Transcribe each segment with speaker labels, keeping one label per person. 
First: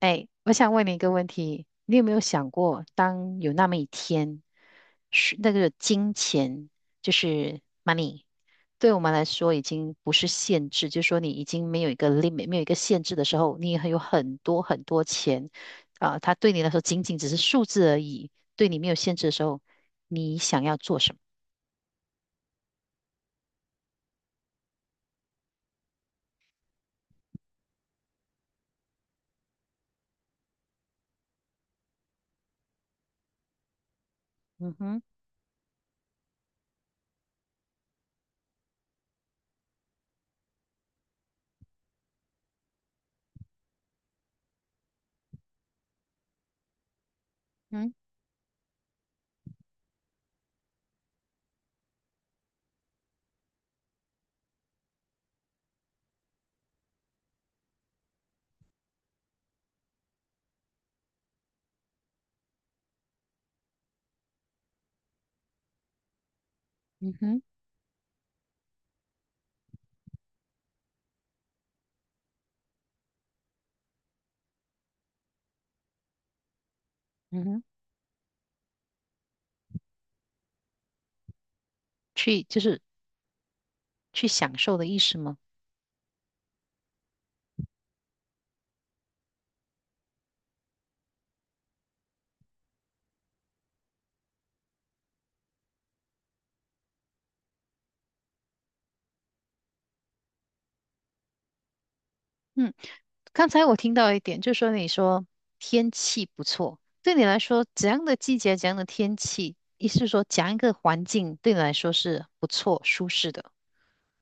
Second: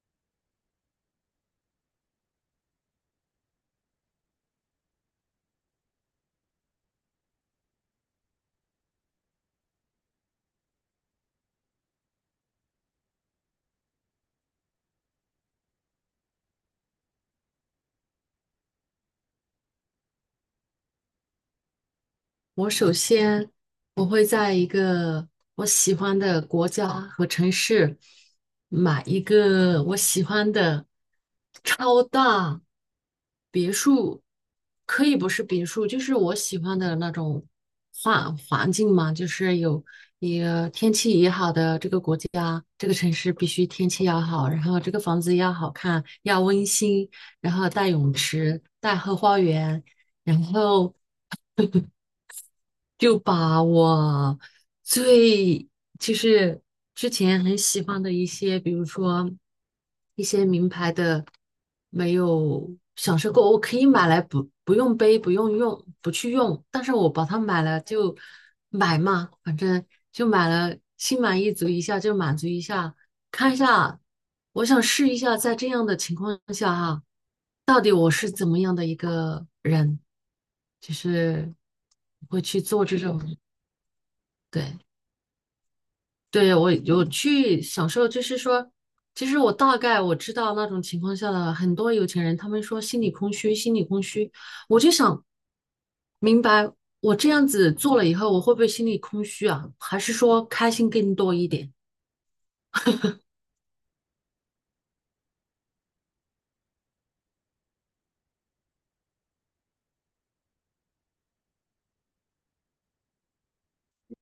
Speaker 1: 哎，我想问你一个问题，你有没有想过，当有那么一天，是那个金钱就是 money，对我们来说已经不是限制，就是说你已经没有一个 limit，没有一个限制的时候，你还有很多很多钱，啊、它对你来说仅仅只是数字而已，对你没有限制的时候，你想要做什么？
Speaker 2: 我首先我会在一个我喜欢的国家和城市买一个我喜欢的超大别墅。
Speaker 1: 嗯哼，
Speaker 2: 可以不是别墅，就是我喜欢的那种环境嘛，就是也天气也好的这个国家，这个城市必须天气要好，然后这个房子要好看，要温馨，然后带
Speaker 1: 嗯
Speaker 2: 泳池，带后花园。然后就把我最就是之前很喜欢的一些，比如说一些名牌的，没有享受过，我可以买来不用背，不用用，不去用，但是我
Speaker 1: 嗯
Speaker 2: 把它
Speaker 1: 哼，
Speaker 2: 买了就买嘛，反正就买了，心满意足一下就满足一下，看一下，我想试一下，在这样的情况下哈，
Speaker 1: 嗯哼，
Speaker 2: 到底我是怎么样的一个人。就是会
Speaker 1: 去就
Speaker 2: 去
Speaker 1: 是
Speaker 2: 做这种，
Speaker 1: 去享受
Speaker 2: 对，
Speaker 1: 的意思吗？
Speaker 2: 对，我有去享受，就是说，其实我大概我知道那种情况下的很多有钱人，他们说心里空虚，心里空虚，我就想明白，我这样子做了以后，我会不会心里空虚啊？还是说开心更多一点？
Speaker 1: 嗯。刚才我听到一点，就说你说天气不错，对你来说怎样的季节、怎样的天气，意思是说怎样一个环境对你来说是不错、舒适的？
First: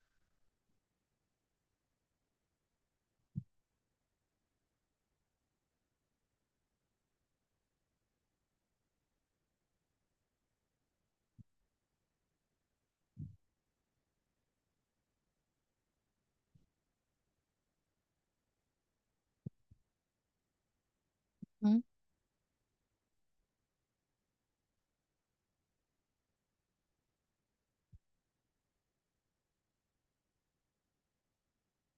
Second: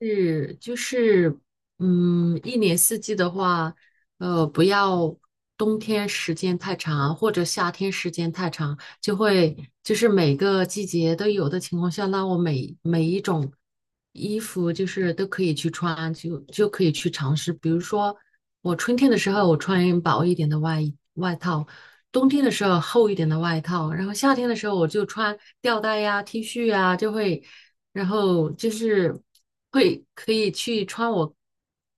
Speaker 2: 是，就是，嗯，一年四季的话，不要冬天时间太长，或者夏天时间太长，就是每个季节都有的情况下，那我每一种衣服就是都可以去穿，就可以去尝试。比如说，我春天的时候我穿薄一点的外衣外套，
Speaker 1: 嗯。
Speaker 2: 冬天的时候厚一点的外套，然后夏天的时候我就穿吊带呀、T 恤呀，就会。然后就是会可以去穿我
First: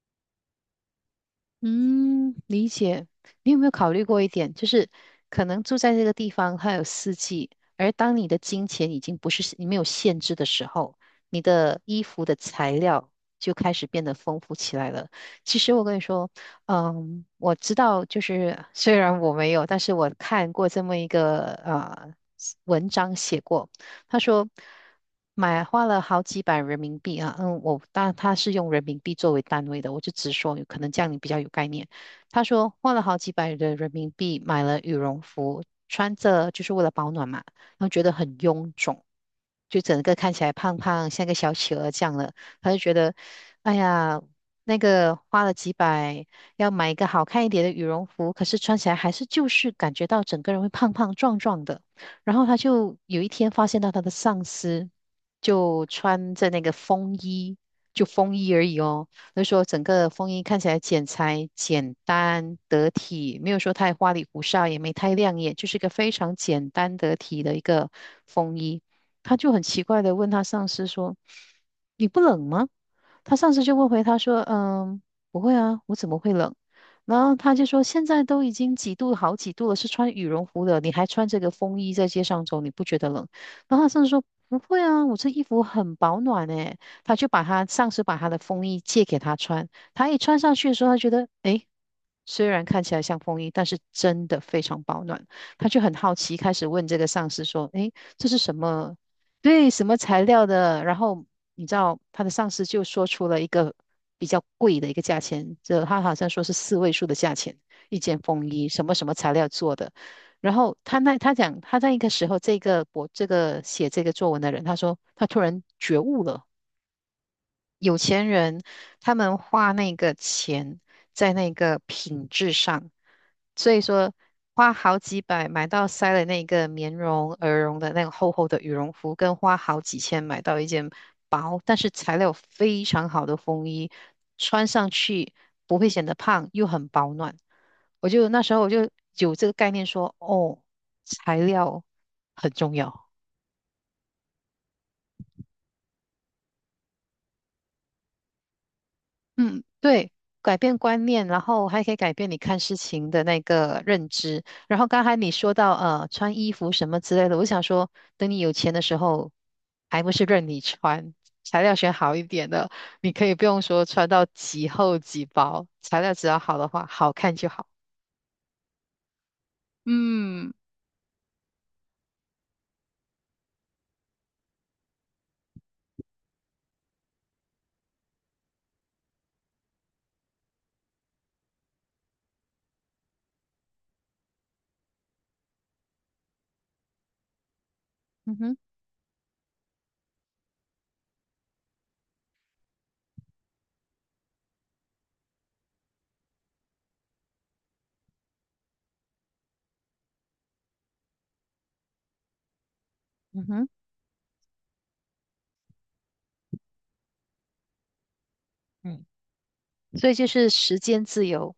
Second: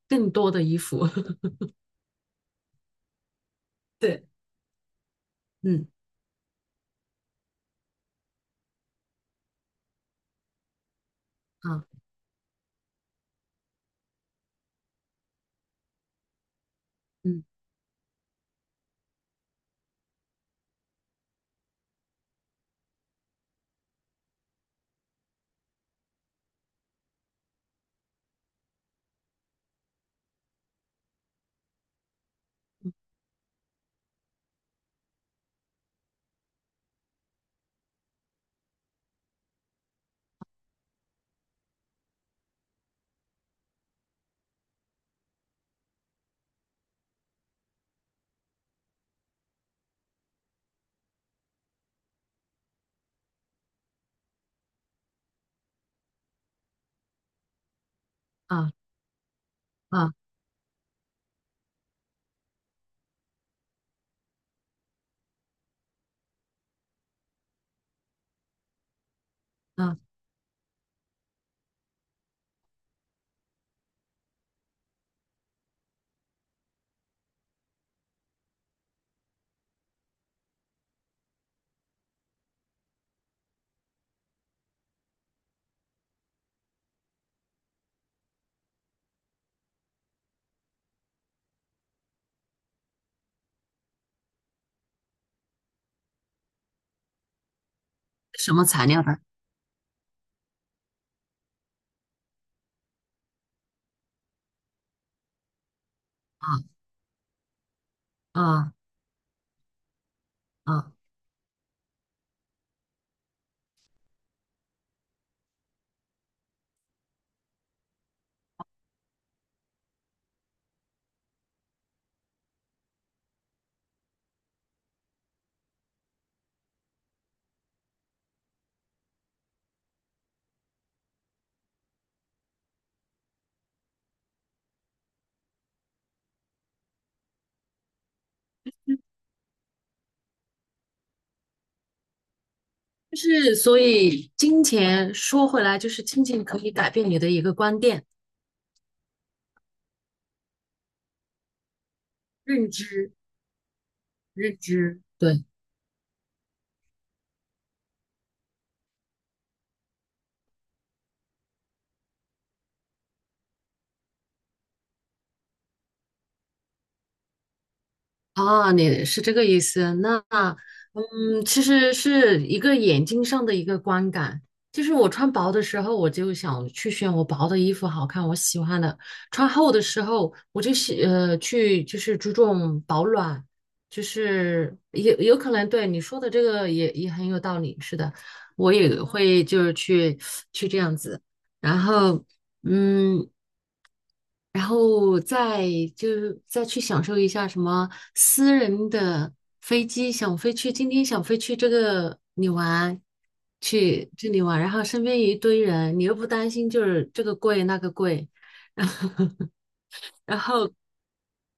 Speaker 2: 更多的衣服。
Speaker 1: 嗯，理解。你有没有考虑过一
Speaker 2: 对，
Speaker 1: 点，就是可能住
Speaker 2: 嗯，
Speaker 1: 在这个地方，它有四季，而当你的金钱已经不是你没有限制的时候，你的衣
Speaker 2: 啊，
Speaker 1: 服的材料就开始变得丰富起来了。其实我跟你说，嗯，
Speaker 2: 嗯，
Speaker 1: 我知道，就是虽然我没有，但是我看过这么一个呃文章写过。他说买花了好几百人民币啊，嗯，我但他是用人民币作为单位的，我就直说，可能这样你比较有概念。他说花了好几百的人民币买了羽绒服，穿着就是为了保暖嘛，然后觉得很臃肿，就整个看起来胖胖，像个小企鹅这样了，他就觉得，哎呀。那个花了几百，要买一个好看一点的羽绒服，可是穿起来还是就是感觉到整个人会胖胖壮壮的。然后他就有一天发现到他的上司就穿着那个风衣，就风衣而
Speaker 2: 啊，
Speaker 1: 已哦。就说整个
Speaker 2: 啊，
Speaker 1: 风衣看起来剪裁简单得体，没有说太花里胡哨，也没太亮眼，就是一个非常简单得体的一个风衣。他就很奇
Speaker 2: 啊，
Speaker 1: 怪的问他上司说：“你不冷吗？”他上司就问回他说：“嗯，不会啊，我怎么会冷？”然后他就说，现在都已经几度好几度了，是穿羽绒服的，你还穿这个风衣在街上走，你不觉得冷？然后他甚至说不会啊，我这衣服很保暖诶。他就把他上司把他的风衣借给他穿，他一穿上去的时候，他觉得诶，虽然看起来像风衣，但是真的非常保暖。他就很好奇，开始问这个上司说：“诶，这是
Speaker 2: 什
Speaker 1: 什
Speaker 2: 么材
Speaker 1: 么？
Speaker 2: 料的？
Speaker 1: 对，什么材料的？然后你知道他的上司就说出了一个比较贵的一个价钱，就他好像说是
Speaker 2: 啊，
Speaker 1: 四位数的价钱，一件风衣，
Speaker 2: 啊，
Speaker 1: 什么什么材料做的。然后
Speaker 2: 啊，
Speaker 1: 他那他讲他在一个时候，这个我这个写这个作文的人，他说他突然觉悟了，有钱人他们花那个钱在那个品质上，所以说花好几百买到塞了那个棉绒、鹅绒的那个厚厚的羽绒服，跟花好几千买到一件薄但是材料非常好的风衣，穿上去不会显得胖，又很保暖。那时候我就有这个概念说，哦，材料很重要。
Speaker 2: 就是所以金钱说回来，就是金钱可以改变你的一个观点、
Speaker 1: 嗯，对，改变观念，然后还可以改变你看
Speaker 2: 认
Speaker 1: 事情
Speaker 2: 知、
Speaker 1: 的那个认知。
Speaker 2: 认
Speaker 1: 然后
Speaker 2: 知。
Speaker 1: 刚才你
Speaker 2: 对。
Speaker 1: 说到穿衣服什么之类的，我想说，等你有钱的时候，还不是任你穿，材料选好一点的，你可以不用说穿到几厚几薄，材料只要好的话，好看就好。
Speaker 2: 啊，你是这个意思？那，
Speaker 1: 嗯
Speaker 2: 嗯，其实是一个眼睛上的一个观感。就是我穿薄的时候，我就想去选我薄的衣服好看，我喜欢的；穿厚的时候，我就去就是注重保暖，就是有可能对你说的这个也很有道理。是的，
Speaker 1: 嗯哼，
Speaker 2: 我也会就是去这样子，然后。嗯，然后就再去享受一下什么私人的飞机，想飞去今天想飞去这个你玩，
Speaker 1: 嗯哼，
Speaker 2: 去这里玩，然后身边一堆人，你又不担心就是这个贵那个贵，然
Speaker 1: 嗯
Speaker 2: 后
Speaker 1: 所以就
Speaker 2: 然
Speaker 1: 是
Speaker 2: 后
Speaker 1: 时间自由，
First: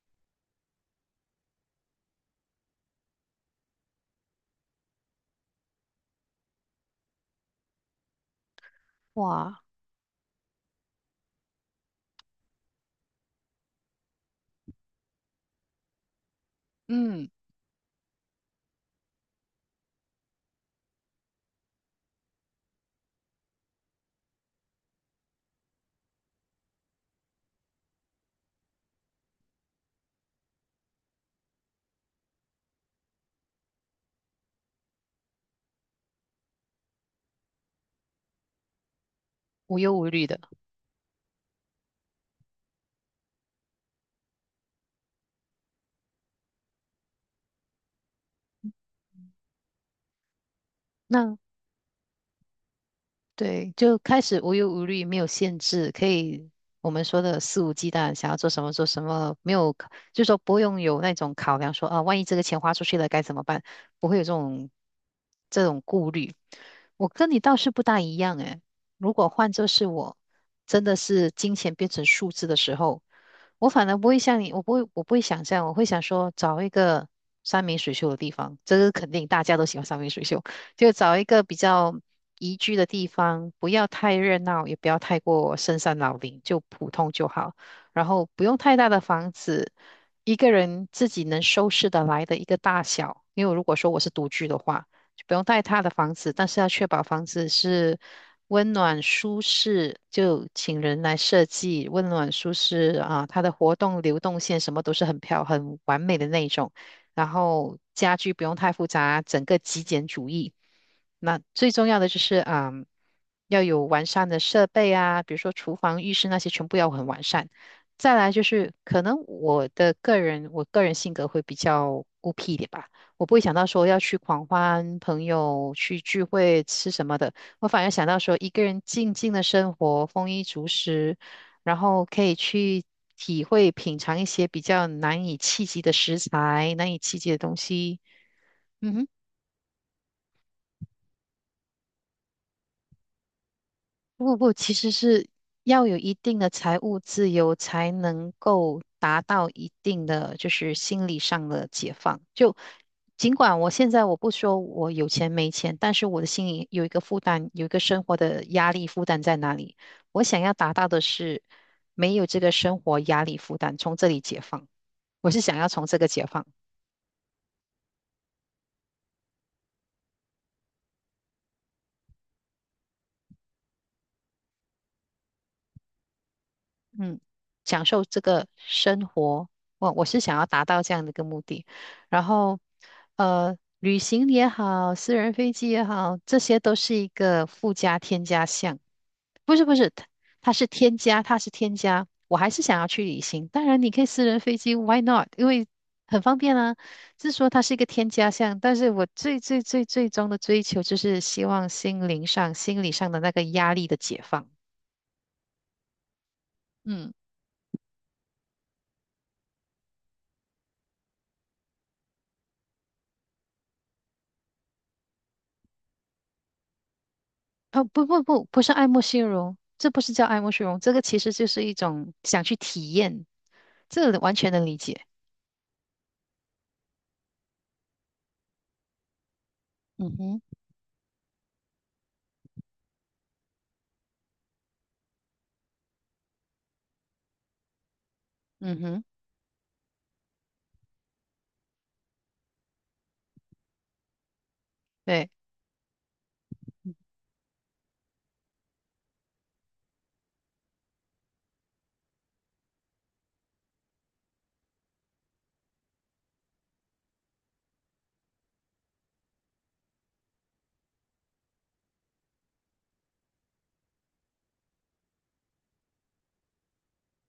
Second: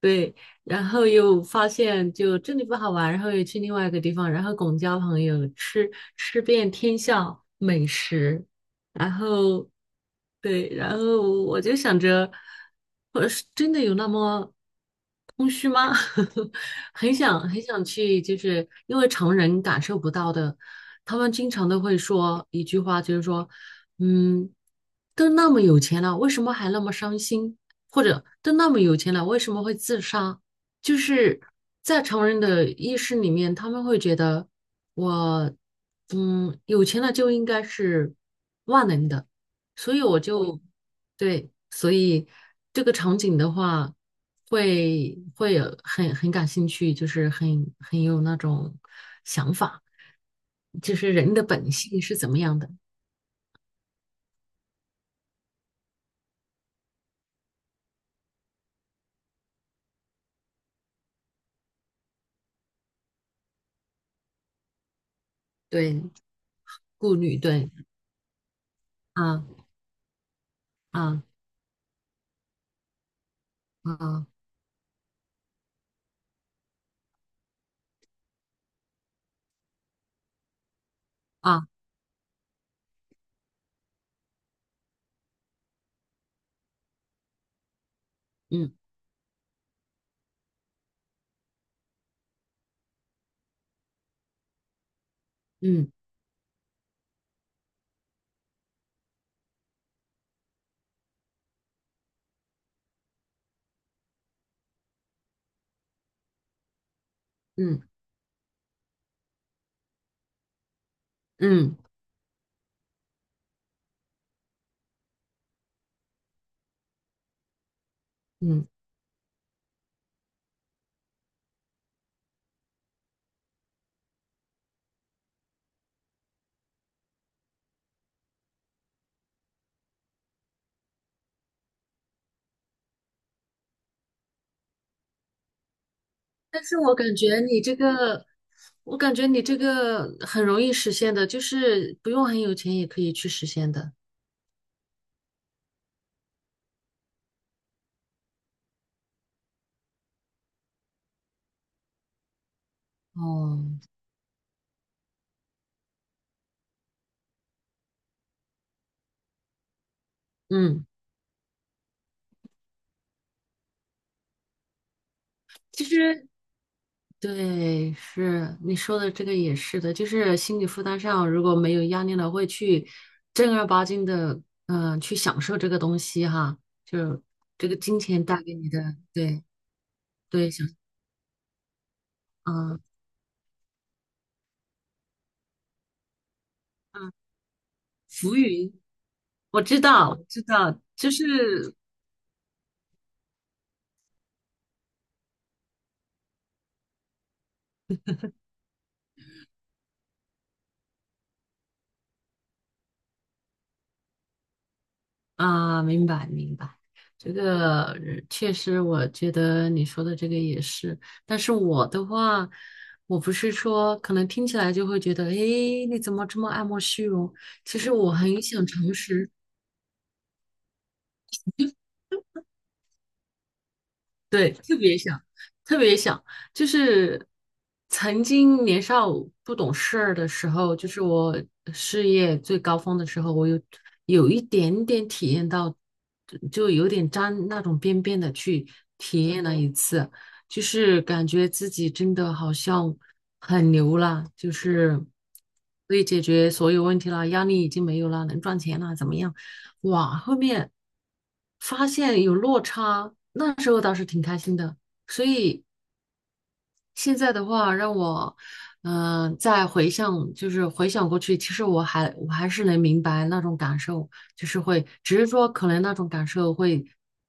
Speaker 2: 对，然后又发现就这里不好玩，然后又去另外一个地方，然后广交朋友，吃遍天下美食，然
Speaker 1: 哇，
Speaker 2: 后对，然后我就想着，我是真的有那么空虚吗？很
Speaker 1: 嗯，
Speaker 2: 想很想去，就是因为常人感受不到的，他们经常都会说一句话，就是说，嗯，都那么有钱了，为什么还那么伤心？或者都那么有钱了，为什么会自杀？就是在常人的意识里面，他们会觉得我，嗯，有钱了就应该是万能的，
Speaker 1: 无
Speaker 2: 所
Speaker 1: 忧
Speaker 2: 以
Speaker 1: 无
Speaker 2: 我
Speaker 1: 虑的。
Speaker 2: 就，对，所以这个场景的话，会有很感兴趣，就是很有那种想法，就是人
Speaker 1: 那
Speaker 2: 的本性是怎么样的，
Speaker 1: 对，就开始无忧无虑，没有限制，可以我们说的肆无忌惮，想要做什么做什么，没有，就是说不用有那种考量说，啊，万一这个钱花出去了该怎么办，不会有这种
Speaker 2: 对，
Speaker 1: 顾虑。我
Speaker 2: 顾
Speaker 1: 跟
Speaker 2: 虑，
Speaker 1: 你倒是
Speaker 2: 对，
Speaker 1: 不大一样诶，如果换
Speaker 2: 啊，
Speaker 1: 作是我，真的
Speaker 2: 啊，
Speaker 1: 是金钱变成数字的时候，我反而不会
Speaker 2: 啊，
Speaker 1: 像你，我不会想这样，我会想说找一个山明水秀的地方，这个肯定大家都喜欢山明水秀。就找一个比
Speaker 2: 啊，
Speaker 1: 较宜居的地方，不要太热闹，也不要太过深山老林，就普通就好。然后不用
Speaker 2: 嗯，
Speaker 1: 太大的房子，一个人自己能收拾得来的一个大小。因为如果说我是独居的话，就不用太大的
Speaker 2: 嗯，
Speaker 1: 房子，但是要确保房子是温暖舒适，就请人来设计温暖舒适啊，它的活动流动线什么都是很完美的那一种。然后
Speaker 2: 嗯。
Speaker 1: 家具不用太复杂，整个极简主义。那最
Speaker 2: 嗯，
Speaker 1: 重要的就是，嗯，要有完善的设备啊，比如说厨房、浴室那些全部要很完善。再来就
Speaker 2: 嗯，
Speaker 1: 是，可能我个人性格会比较孤僻一点吧，我不会想到说要去狂欢、朋友去聚会、吃什么的，我反而想到说一个人静静的生活，丰衣足食，然后可以去体会、品尝一些比较难以企及的食
Speaker 2: 但
Speaker 1: 材、
Speaker 2: 是
Speaker 1: 难
Speaker 2: 我
Speaker 1: 以
Speaker 2: 感
Speaker 1: 企及的
Speaker 2: 觉
Speaker 1: 东
Speaker 2: 你这
Speaker 1: 西。
Speaker 2: 个，
Speaker 1: 嗯
Speaker 2: 我
Speaker 1: 哼，
Speaker 2: 感觉你这个很容易实现的，就是不用很有钱也可以去实现的。
Speaker 1: 不不，其实是要有一定的财务自由，才能够达到一定的就是心理上的解放。就尽
Speaker 2: 哦，
Speaker 1: 管我现在我不说我有钱没钱，但是我的心里有一个负担，有一个生活的压力负担在哪里？我想要达
Speaker 2: 嗯，
Speaker 1: 到的是没有这个生活压力负担，从这里解放。我是想要
Speaker 2: 其
Speaker 1: 从这个解
Speaker 2: 实
Speaker 1: 放。
Speaker 2: 对，是你说的这个也是的，就是心理负担上如果没有压力了，会去正儿八经的，去享受这个东西哈，
Speaker 1: 嗯，
Speaker 2: 就这个
Speaker 1: 享
Speaker 2: 金
Speaker 1: 受这
Speaker 2: 钱带
Speaker 1: 个
Speaker 2: 给你的，
Speaker 1: 生
Speaker 2: 对，
Speaker 1: 活，我是想要
Speaker 2: 对，
Speaker 1: 达
Speaker 2: 想，
Speaker 1: 到这样的一个目的。然后，
Speaker 2: 嗯，
Speaker 1: 呃，旅行也好，私人飞机也好，这些都是一
Speaker 2: 嗯，
Speaker 1: 个附加添
Speaker 2: 浮
Speaker 1: 加
Speaker 2: 云，
Speaker 1: 项。不
Speaker 2: 我
Speaker 1: 是不
Speaker 2: 知
Speaker 1: 是，它
Speaker 2: 道，我知
Speaker 1: 它是
Speaker 2: 道，
Speaker 1: 添
Speaker 2: 就
Speaker 1: 加，它是添
Speaker 2: 是
Speaker 1: 加。我还是想要去旅行，当然你可以私人飞机，why not？因为很方便啊。是说它是一个添加项，但是我最最最最终的追求就是希望心灵上、心理上的那个压力的解放。
Speaker 2: 啊，明白明白，
Speaker 1: 嗯。
Speaker 2: 这个确实，我觉得你说的这个也是。但是我的话，我不是说可能听起来就会觉得，诶，你怎么这么爱慕虚荣？其
Speaker 1: 哦，
Speaker 2: 实
Speaker 1: 不
Speaker 2: 我
Speaker 1: 不
Speaker 2: 很
Speaker 1: 不，不
Speaker 2: 想
Speaker 1: 是爱
Speaker 2: 诚
Speaker 1: 慕虚
Speaker 2: 实，
Speaker 1: 荣，这不是叫爱慕虚荣，这个其实就是一种想去体验，这个完
Speaker 2: 对，
Speaker 1: 全能
Speaker 2: 特
Speaker 1: 理
Speaker 2: 别
Speaker 1: 解。
Speaker 2: 想，特别想，就是曾经年少不懂事儿
Speaker 1: 嗯
Speaker 2: 的
Speaker 1: 哼，
Speaker 2: 时候，就是我事业最高峰的时候，我有一点点体验到，就有点沾那种边边的去
Speaker 1: 嗯哼，
Speaker 2: 体验了一次，就是感觉自己真的好像很牛了，就是
Speaker 1: 对，
Speaker 2: 可以解决所有问题了，压力已经没有了，能赚钱了，怎么样？哇，后面发现有落差，那时候倒是挺开心的。所以现在的话，让我再回想，就是回想过去，其实我还是能明白那种感受，就是会，只是说可能那种感受会，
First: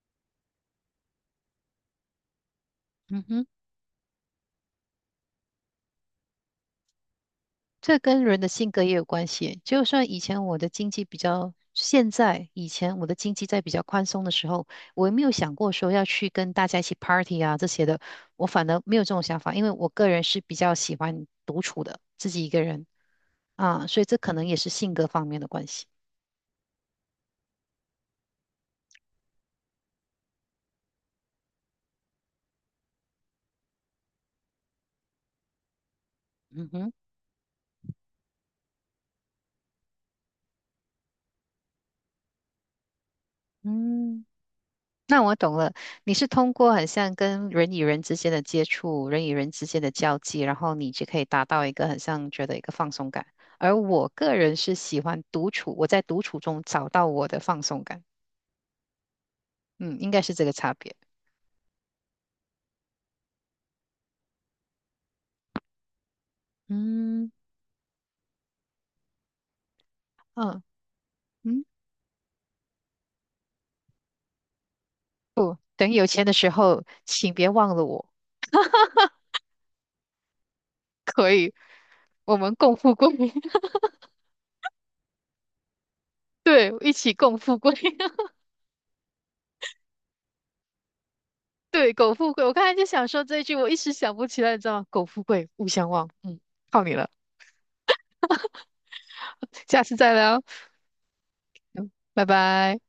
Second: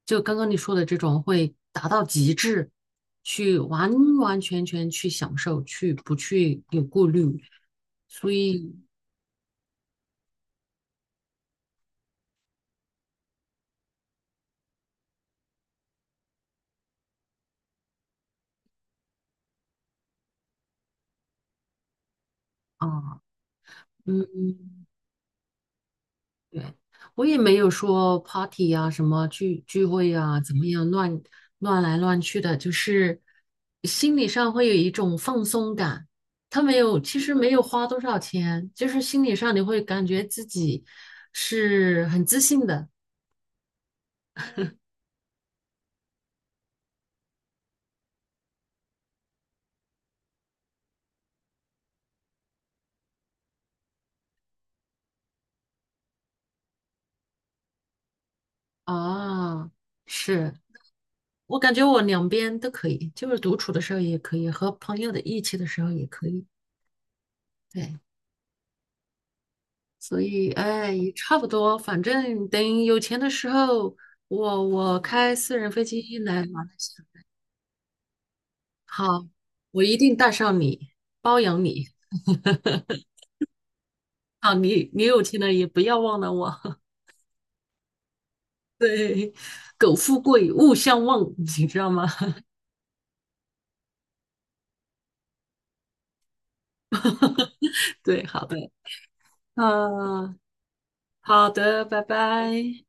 Speaker 2: 就刚刚你说的这种会达到极致，
Speaker 1: 嗯哼，
Speaker 2: 去完完全全去享受，去不去有顾虑，
Speaker 1: 这跟
Speaker 2: 所
Speaker 1: 人的性
Speaker 2: 以
Speaker 1: 格也有关系。就算以前我的经济比较，现在以前我的经济在比较宽松的时候，我也没有想过说要去跟大家一起 party 啊这些的，我反而没有这种想法，因为我个人是比较喜欢独处的，自己一个人
Speaker 2: 啊，
Speaker 1: 啊，所以这可能
Speaker 2: 嗯。
Speaker 1: 也是性格方面的关系。
Speaker 2: 对，我也没有说 party 啊，什么聚会啊，怎么样乱来乱去的，就是心理上会有一种放松感。他
Speaker 1: 嗯
Speaker 2: 没
Speaker 1: 哼，
Speaker 2: 有，其实没有花多少钱，就是心理上你会感觉自己是很自信的
Speaker 1: 嗯。那我懂了，你是通过很像跟人与人之间的接触，人与人之间的交际，然后你就可以达到一个很像觉得一个放松感。而我个人是喜欢独处，我在独处中找到我的放松感。
Speaker 2: 啊。
Speaker 1: 嗯，应该是这个
Speaker 2: 是
Speaker 1: 差别。
Speaker 2: 我感觉我两边都可以，就是独处的时候也可以，和朋友的一起的时候也可以。
Speaker 1: 嗯
Speaker 2: 对。所以
Speaker 1: 嗯
Speaker 2: 哎，也差不
Speaker 1: 嗯，
Speaker 2: 多，反正等有钱的时候，我开
Speaker 1: 不，
Speaker 2: 私人飞
Speaker 1: 等有
Speaker 2: 机
Speaker 1: 钱的
Speaker 2: 来
Speaker 1: 时
Speaker 2: 马来
Speaker 1: 候，
Speaker 2: 西亚。
Speaker 1: 请别忘了我，
Speaker 2: 好，我一定带上你，包养你。
Speaker 1: 我们共富贵。
Speaker 2: 啊，你有钱了也不要忘了我。
Speaker 1: 对，一起共富贵。
Speaker 2: 对，苟富贵，勿相忘，你知道
Speaker 1: 对，
Speaker 2: 吗？
Speaker 1: 苟富贵。我刚才就想说这一句，我一时想不起来，你知道吗？苟富贵，勿相忘。嗯，靠你了，
Speaker 2: 对，好的，
Speaker 1: 下次再
Speaker 2: 啊，
Speaker 1: 聊。
Speaker 2: 好的，
Speaker 1: 嗯
Speaker 2: 拜
Speaker 1: 拜拜。
Speaker 2: 拜。